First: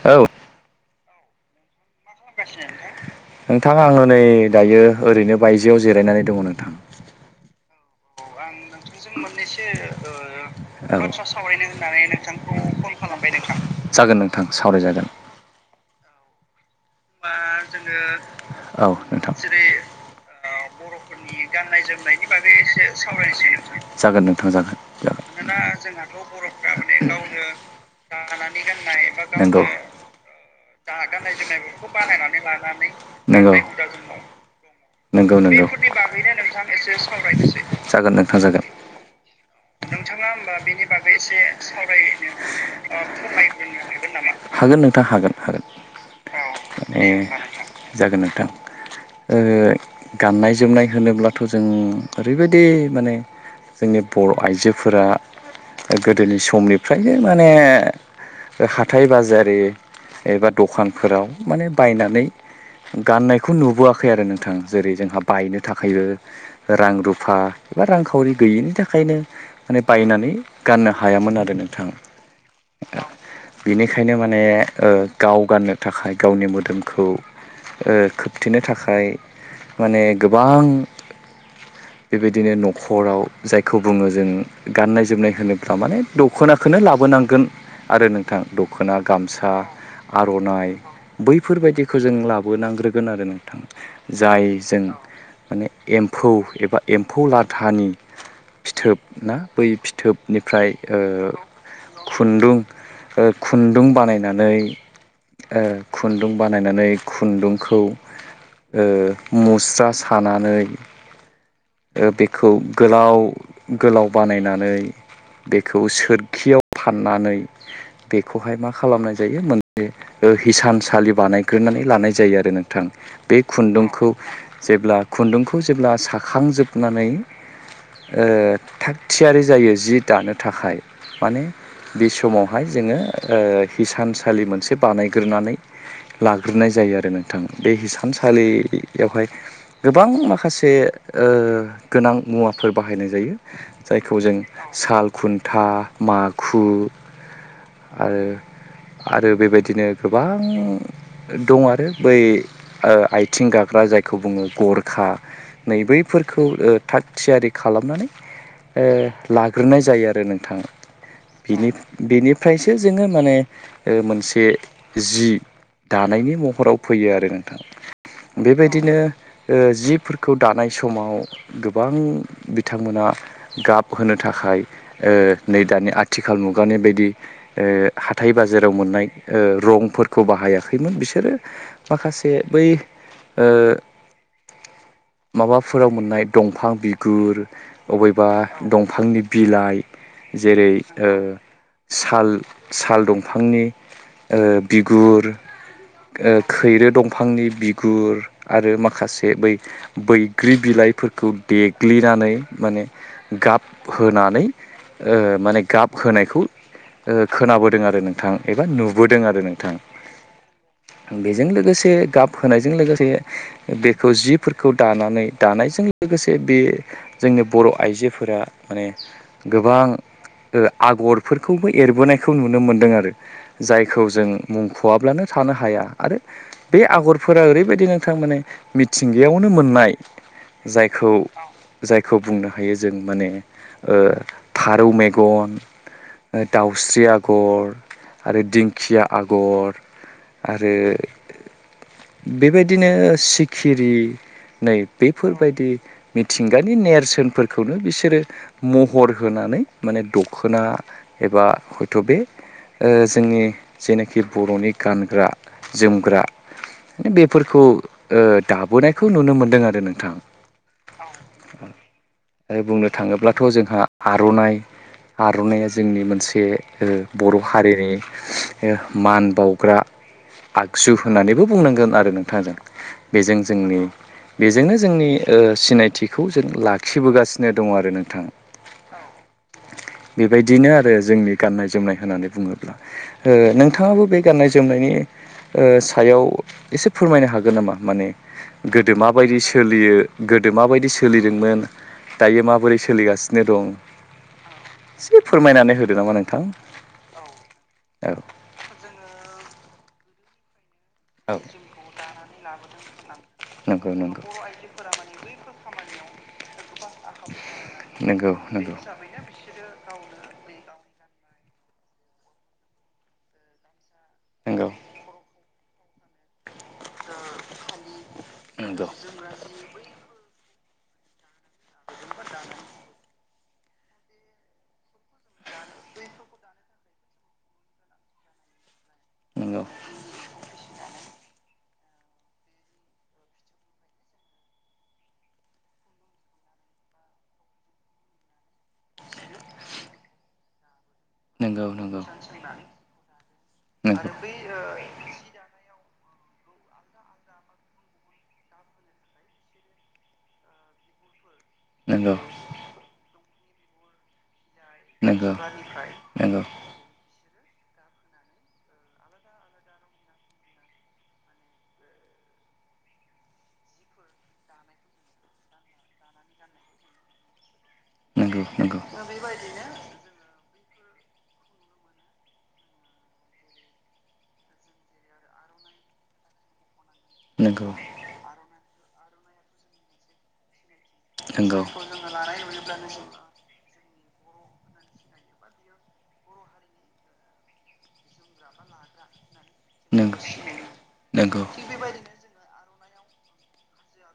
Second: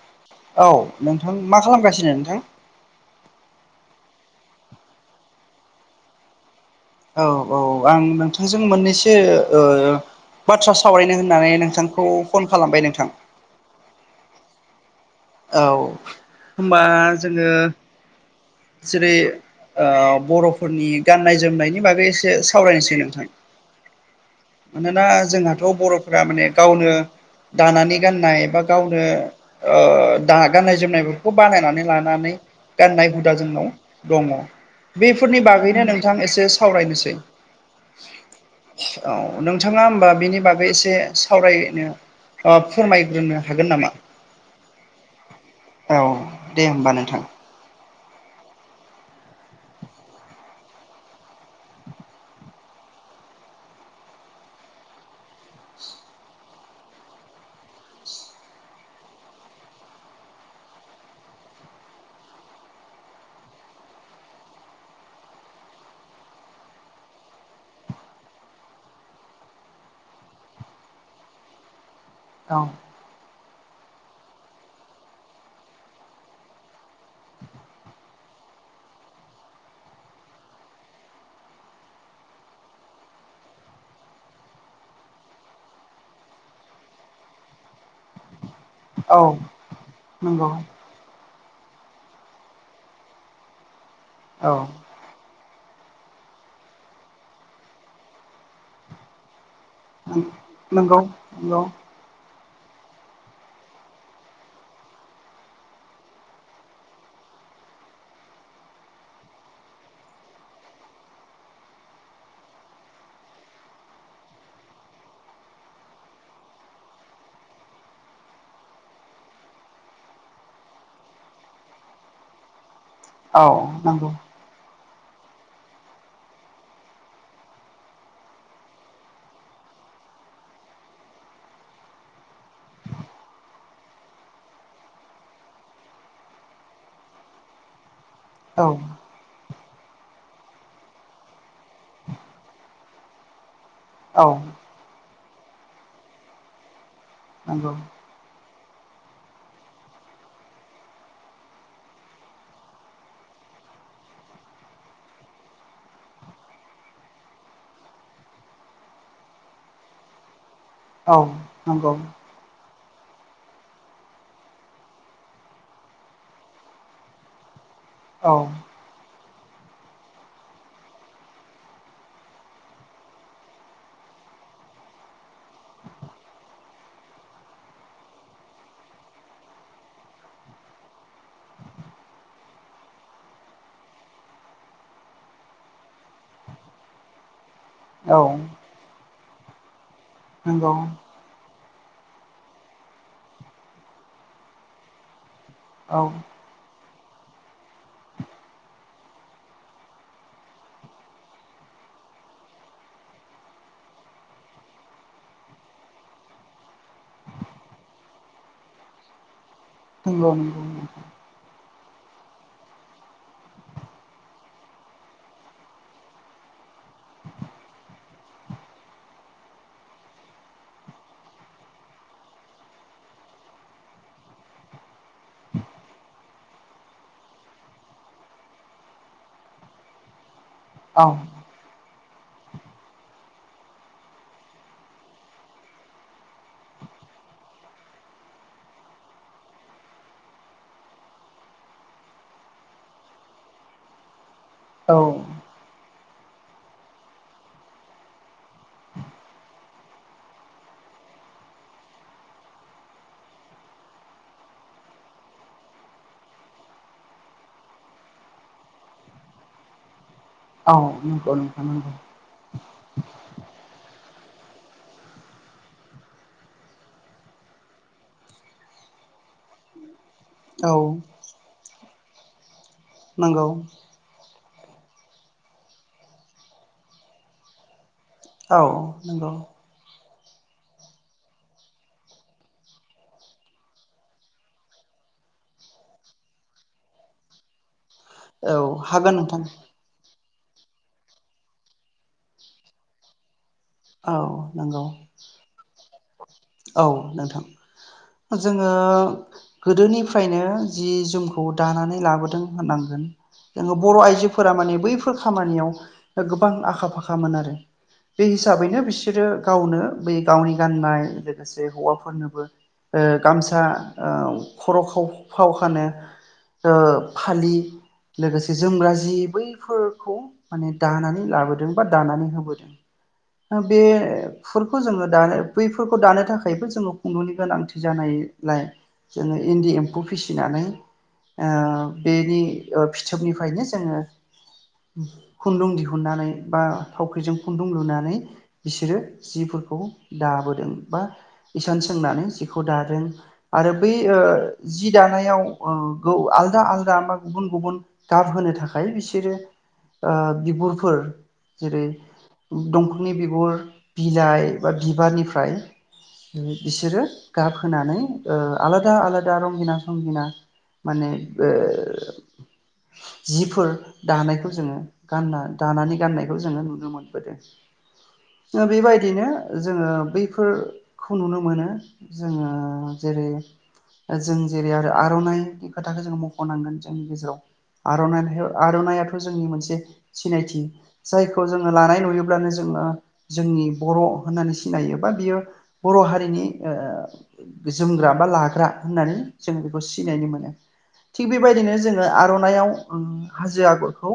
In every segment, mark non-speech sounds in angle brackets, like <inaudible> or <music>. औ औ नोंथां मा खालामगासिनो नोंथां? नोंथां आंङो नै दायो ओरैनो बायजोआव जिरायनानै दङ नोंथां। औ औ आं नों थांजों मोननैसो ओ बाथ्रा औ सावरायनो होननानै नोंथांखौ फन खालामबाय नोंथां। <inaudible> जागोन नोंथां सावरायजागोन। औ होमबा। जोडों औ जेरै नोंथां ओ बर'फोरनि गाननाय जोमनायनि बागै एसे सावरायनोसै नोंथां जागोन नोंथां जागोन मानोना जागोन जोंहाथ' बर'फोरा माने गावनो दानानै गाननाय बा गावनो ओ। दा गाननाय जोमनायफोरखौ बानायनानै लानानै गाननाय हुदा जोंनाव दङ बेफोरनि दं बागैनो नोंथां एसे सावरायनोसै जागोन नोंथां जागोन औ नोंथाङा होमबा बेनि बागै एसे सावरायनो ओ फोरमाय रोंनो हागोन नामा। हागोन नोंथां हागोन। औ दे होमबा ऐ नोंथां। जागोन नोंथां। ओ गाननाय जोमनाय होनोब्लाथ' जों ओरैबायदि माने जोंनि बर' आइजोफोरा गोदोनि समनिफ्रायनो माने हाथाय बाजारि एबा दखानफोराव माने बायनानै गाननायखौ नुबोआखै आरो नोंथां जेरै जोंहा बायनो थाखायो रां रुफा एबा रांखावरि गैयिनि थाखायनो माने बायनानै गाननो हायामोन आरो नोंथां। औ। बिनिखायनो माने ओ गाव गाननो थाखाय गावनि मोदोमखौ ओ खोबथेनो थाखाय माने गोबां <inaudible> बेबायदिनो न'खराव जायखौ बुङो जों गाननाय जोमनाय होनोबा माने दख'नाखोनो लाबो नांगोन आरो नोंथां द दख'ना औ गामसा नंगौ आर'नाइ बैफोरबायदिखौ जों लाबोनांग्रोगोन आरो नोंथां। जाय औ जों माने एम्फौ एबा एम्फौ लाथानि फिथोब ना बै फि थोबनिफ्राय नंगौ नंगौ ओ खुन्दुं ओ खुन्दुं बानायनानै ओ खुन्दुं बानायनानै खुन्दुंखौ ओ मुस्रा सानानै ओ बेखौ गोलाव गोलाव बानायनानै बेखौ सोरखियाव फाननानै बेखौहाय मा खालामनाय जायो माने ओ हिसानसालि बानायग्रोनानै लानाय जायो आरो नोंथां बे औ नंगौ खुन्दुंखौ जेब्ला खुन्दुंखौ जेब्ला साखांजोबनानै ओ थाग थियारि जायो जि दानो थाखाय माने बे समावहाय जोङो ओ हिसानसालि मोनसे बानाय ग्रोनानै लाग्रोनाय जायो आरो नोंथां बे हसानसालि औ यावहाय गोबां माखासे ओ गोनां मुवाफोर बाहायनाय जायो। जायखौ औ जों साल खुन्था माखु नंगौ। ओ आरो बेबायदिनो गोबां दं आरो बै ओ आथिं गाग्रा जायखौ बुङो गरखा, नै बैफोरखौ ओ थाग थियारि खालामनानै, ओ लाग्रोनाय जायो आरो नोंथाङा। औ बिनि नंगौ - बिनिफ्रायसो जोङो माने मोनसे जि दानायनि महराव फैयो आरो नोंथां। औ औ बेबायदि बिदिनो ओ जिफोरखौ दानाय समाव गोबां बिथांमोना गाब होनो थाखाय, ओ नै दानि आथिखाल मुगानि बायदि ओ हाथाइ- बाजाराव मोननाय रंफोरखौ बाहायाखैमोन बिसोरो माखासे बै ओ माबाफोराव मोननाय दंफां बिगुर नंगौ औ अबेबा दंफांनि बिलाइ नंगौ जेरै ओ साल साल दंफांनि ओ बिगुर औ ओ खैरो दंफांनि बिगुर आरो माखासे बै बैग्रि बिलाइफोरखौ देग्लिनानै माने गाब होनानै ओ माने गाब होनायखौ ओ खोनाबोदों आरो नोंथां एबा नुबोदों आरो नोंथां। नंगौ -नंगौं- नंगौ। बेजों लोगोसे गाब होनायजों लोगोसे बेखौ जिफोरखौ दानानै - दानायजों लोगोसे बे जोंनि बर' आइजोफोरा माने, गोबां आगरफोरखौबो एरबोनायखौ नुनो मोनदों आरो जायखौ जों मुंख'वाब्लानो थानो हाया आरो बे आगरफोरा ओरैबायदि नोंथां माने, मिथिंगायावनो मोननाय, जायखौ जायखौ बुंनो हायो जों माने ओ फारौ मेगन, दाउस्रि आगर, आरो दिंखिया आगर आरो बेबायदिनो सिखिरि नै औ बेफोरबायदि मिथिंगानि नेरसोनफोरखौनो बिसोरो महर होनानै माने दख'ना एबा हयथ' बे ओ जोंनि जेनाखि बर'नि गानग्रा - जोमग्रा। बेफोरखौ दाबोनायखौ नुनो मोनदों आरो नोंथां। औ नंगौ- नंगौ -नंगौ। आरो बुंनो थाङोब्लाथ' जोंहा आर'नाइ, आर'नाइा जोंनि मोनसे बर' हारिनि मान बावग्रा औ आगजु होननानैबो बुं बुंनांगोन आरो नोंथां जों बेजों नंगौ जोंनि बेजोंनो जोंनि ओ सिनायथिखौ जों लाखिबोगासिनो दङ आरो नों औ नंगौ। बेबायदिनो आरो जोंनि गाननाय-जोमनाय होनानै बुङोब्ला ओ नोंथाङाबो बे गाननाय -जोमनायनि ओ सायाव एसे फोरमायनो हागोन नामा? माने औ गोदो हागोन माबायदि नोंथां सोलियो। गोदो माबायदि सोलिदोंमोन दायो माबोरै सोलिगासिनो दं? औ नंगौ एसे फोरमायनानै होदो नामा नोंथां? औ नोंथां औ जोङो गोदोनिफ्रायनो जि - औ जोमखौ दानानै लाबोदों होननांगोन जोङो नंगौ बर' नंगौ आइजोफोरा माने बैफोर फोर खामानियाव गोबां आखा फाखामोन आरो बे हिसाबैनो बिसोरो गावनो बै गावनि गाननाय लोगोसे हौवाफोरनोबो गामसा गावनि खर' गाननाय खाव फाव खानो फालि लोगोसे नंगौ जोमग्रा जि बैफोरखौ माने दानानै लाबोदों बा दानानै होबोदों। बे फोरखौ जोङो दानो बैफोरखौ दानो थाखायबो जोङो खुन्दुनि गोनांथि जानायलाय जोङो इन्दि एम्फौ फिसिनानै बेनि फिथोबनिफ्रायनो जोङो खुन्दुं दिहुननानै बा थावख्रिजों खुन्दुं लुनानै बिसोरो जिफोरखौ दाबोदों बा नंगौ नंगौ इसान सोंनानै जिखौ दादों आरो बै जि दानायाव आलदा आलदा बा गुबुन गुबुन गाब होनो थाखाय बिसोरो ओ बिगुरफोर जेरै दंफांनि बिगुर बिलाइ बा नंगौ बिबारनिफ्राय बिसोरो गाब होनानै आलादा आलादा रंगिना संगिना माने ओ जिफोर दानायखौ जोङो गानना दानानै गाननायखौ जोङो नुनो मोनबोदों नंगौ बेबायदिनो जोङो बै बेफोरखौ नुनो मोनो जोङो जेरै जों जेरै आरो आर'नाइनि खोथाखौ जोङो मख'नांगोन जोंनि गेजेराव आर'नाइ आर'नाइाथ' जोंनि मोनसे सिनायथि जायखौ नंगौ जोङो लानाय नुयोब्लानो जोङो जोंनि बर' होननानै सिनायो बा बियो बर' हारिनि जोमग्रा बा लाग्रा होननानै जोङो बेखौ सिनायनो मोनो थिग बेबायदिनो जोङो जों आर'नाइाव हाजो आगरखौ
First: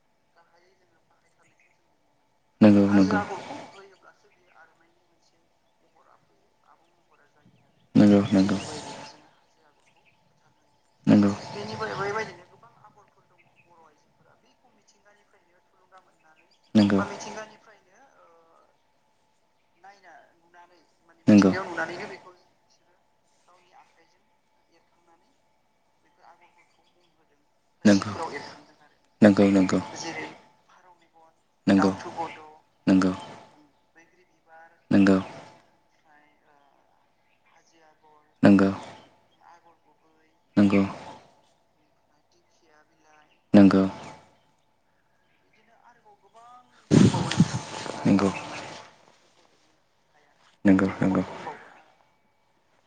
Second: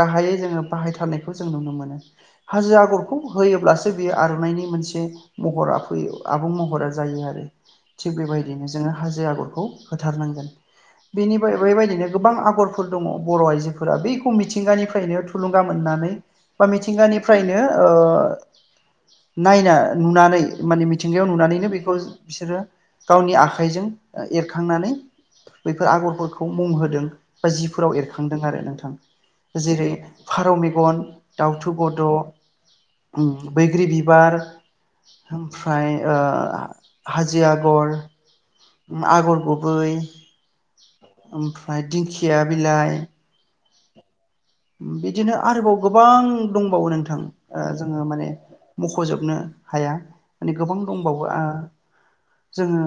गाहायै जोङो बाहायथारनायखौ जों नुनो मोनो नंगौ हाजो आगरखौ होयोब्लासो बेयो आर'नाइनायनि मोनसे महरा फैयो आबुं महरा जायो आरो थिग नंगौ नंगौ नंगौ नंगौ बेबायदिनो जोङो हाजो आगरखौ होथारनांगोन नंगौ बेनि बेबायदिनो गोबां आगरफोर दङ बर' आइजोफोरा बेै मिथिंगानिफ्रायनो थुलुंगा मोननानै बा नंगौ मिथिंगानि नो नायना नुनानै माने मिथिंगायाव नुनानैनो बेखौ बिसोरो गावनि आखाइजों एरखांनानै बैफोर आगरफोरखौ मुं होदों बा जिफोराव नंगौ एरखांदों आरो नोंथां नंगौ नंगौ जेरै फारौ मेगन दाावथु गद' नंगौ नंगौ आरो' बैग्रि बिबार ओमफ्राय हाजो आगर नोंगौ आगर गुबै नोंगौ ओमफ्राय दिंखिया बिलाइ नोंगौ बिदिनो आरोबाव गोबां दंबावो नोंथां जोङो माने नंगौ मख'जोबनो हाया माने गोबां नंगौ नंगौ दंबावो जोङो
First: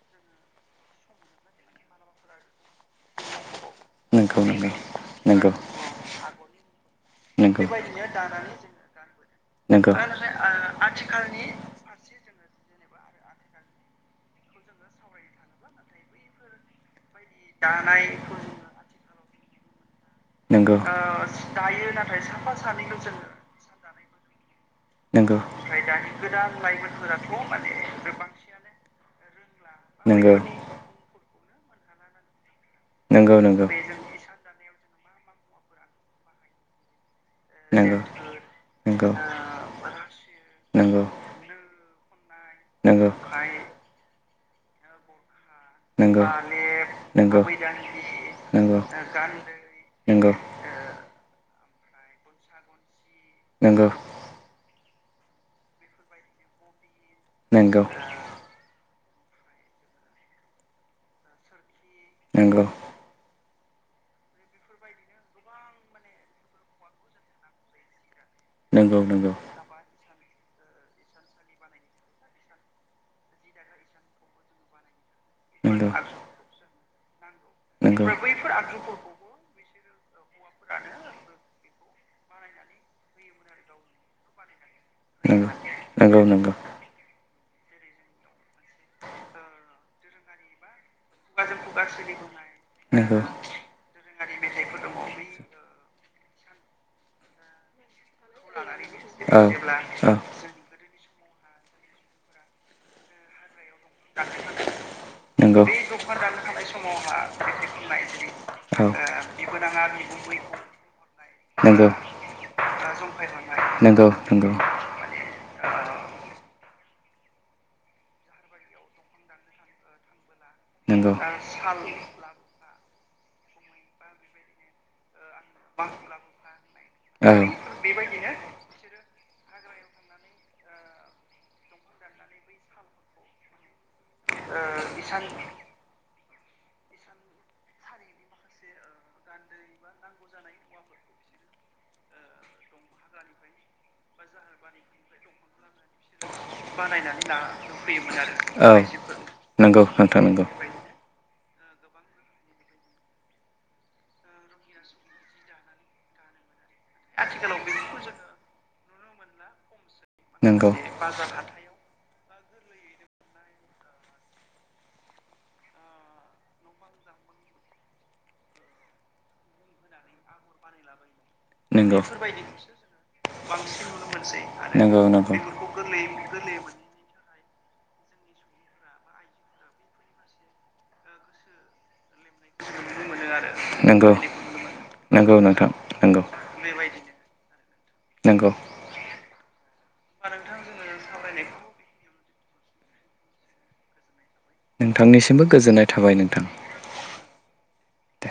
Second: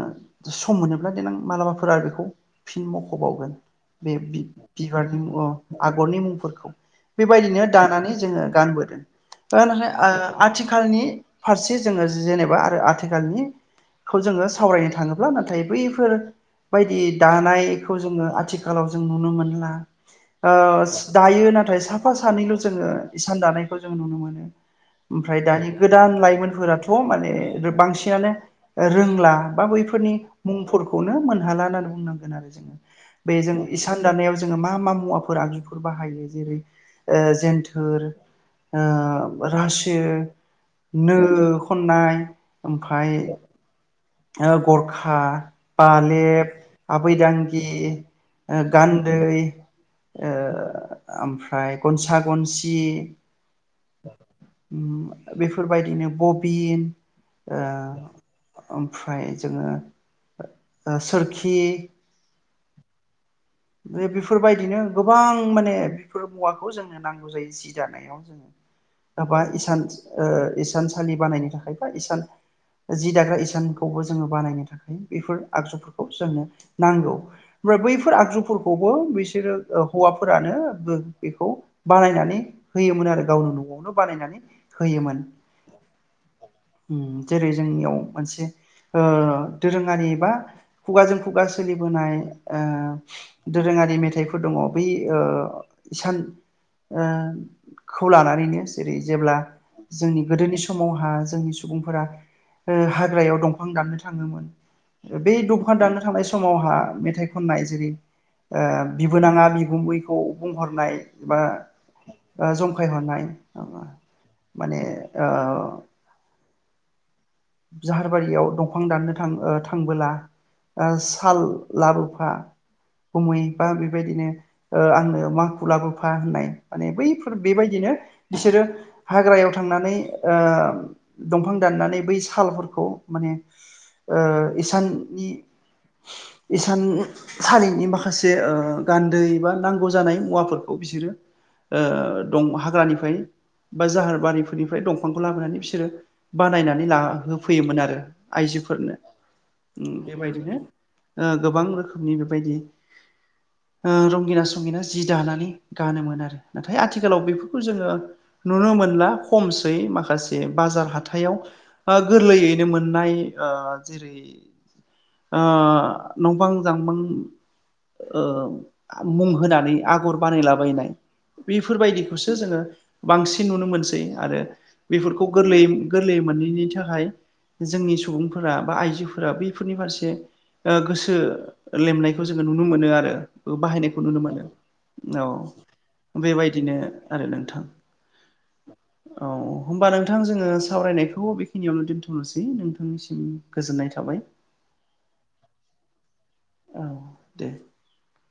सम मोनोब्ला देनां मालाबाफोरा बेखौ फिन मख'बावगोन बे नंगौ बिबारनि ओ नंगौ आगरनि मुंफोरखौ नंगौ बेबायदिनो दानानै जोङो गानबोदों गानबोदों आथिखालनि फारसे फारसे जोङो जेनेबा आरो आथिखालनि खौ जोङो सावरायनो थाङोब्ला नाथाय बैफोर बायदि दानायखौ जोङो आथिखालाव जों नुनो मोनला नंगौ दायो नाथाय साफा सानैल' जोङो इसान दानायखौ जों नुनो मोनो नंगौ ओमफ्राय रोंला दानि गोदान लाइमोनफोराथ' माने बांसिनानो रोंला बा बैफोरनि मुंफोर- खौनो मोनहाला होननानै बुंनांगोन आरो जों नंगौ बे जों नंगौ इसान दानायाव जों मा मा मुवा- फोर आगजुफोर बाहायो जेरै नंगौ जेन्थोर नंगौ रासो नो खननाय ओमफाय ओ गरखा नंगौ बालेब, नंगौ आबैदांगि, गान्दै, नोंगौ। ओ ओमफ्राय गनसा गनसि, नोंगो। बेफोरबायदिनो बबिन, नोंगौ ओ ओमफ्राय जोङो सोरखि नोंगौ बेफोरबायदिनो गोबां माने बेफोर मुवाखौ जोंनो नांगौ जायो जि दानायाव जोङो नंगौ नंगौ <unintelligible> इसान इसानसालि बानायनो थाखाय बा इसान जि दाग्रा इसानखौबो जोङो बानायनो थाखा- य बेफोर नंगौ आगजुफोरखौ जोंनो नांगौ ओमफ्राय बैफोर आगजु बैसोरो हौवाफोरानो बो-बेखौ बानायनानै होयोमोन आरो गावनो न'आवनो बानायनानै। होयोमोन। नंगौ नंगौ नंगौ जेरै जोंनियाव मोनसे ओ दोरोङारि बा खुगाजों खुगा सोलिबोनाय नंगौ ओ दोरोङारि मेथाइफोर दङ बै ओ सान ओ खौ लानानैनो जेरै जेब्ला जोंनि गोदोनि स खहा जोंनि सुबुंफोरा ओ हाग्रायाव दंफां दाफ बे दंफां दाननो थांनाय समावहा मेथाइ खननाय जेरै ओ बिबोनाङा बिगुमैखौ बुंहरनाय बा ओ जंखायहरनाय नंगौ नंगौ माने ओ जाहारबारियाव दंफां दाननो थां ओ थांबोला। नंगौ नंगौ साल लाबोफा गुमै बा बेबायदिनो ओ आंनो मा खु लाबोफा होननाय माने लांगा बैफोर बेबायदिनो बिसोरो हाग्रायाव थांनानै ओ दंफां दाननानै बैस थालफोरखौ माने ओ इसाननि इसान सालिनि माखासे ओ गान्दै एबा नांगौ जानाय मुवाफोरखौ बिसोरो ओ दं हाग्रानिफ्राय बा जाहार बारिफोरनिफ्राय दंफांखौ लाबोनानै बिसोरो बानायनानै ला होफैयोमोन आरो आइजोफोरनो औ नंगौ नोंथां नंगौ बेबायदिनो। ओ गोबां रोखोमनि बेबायदि ओ रंगिना संगिना जि दानानै गानोमोन आरो ‌। नाथाय आथिखालाव बेफोरखौ जोङो नुनो मोनला खमसै माखास नंगौ बाजार हाथायाव गोरलैयैनो मोननाय ओ जेरै नंबां जांबां ओ मुं होनानै आगर बानायलाबायनाय, नंगौ बेफोरबायदिखौसो जोङो बांसिन नुनो मोनसै आरो गोरलै बेफोरखौ गोरलैयै-गोरलैयै मोनैनि था खाय जोंनि सुबुंफोरा बा आइजोफोरा बैफोरनि फारसे ओ गोसो लेमनायखौ जोङो नुनो मोनो आरो बाहायनायखौ नंगौ नुनो मोनो औ। नंगौ नोंथां नंगौ बेबायदिनो आरो नोंथां। नंगौ औ होमबा नोंथां जोङो सावरायनायखौ खिनियावनो दोनथ'नोसै नोंथांनिसिम गोजोननाय थाबाय ‌। नोंथांनिसिमबो गोजोननाय थाबाय नोंथां। औ दे। दे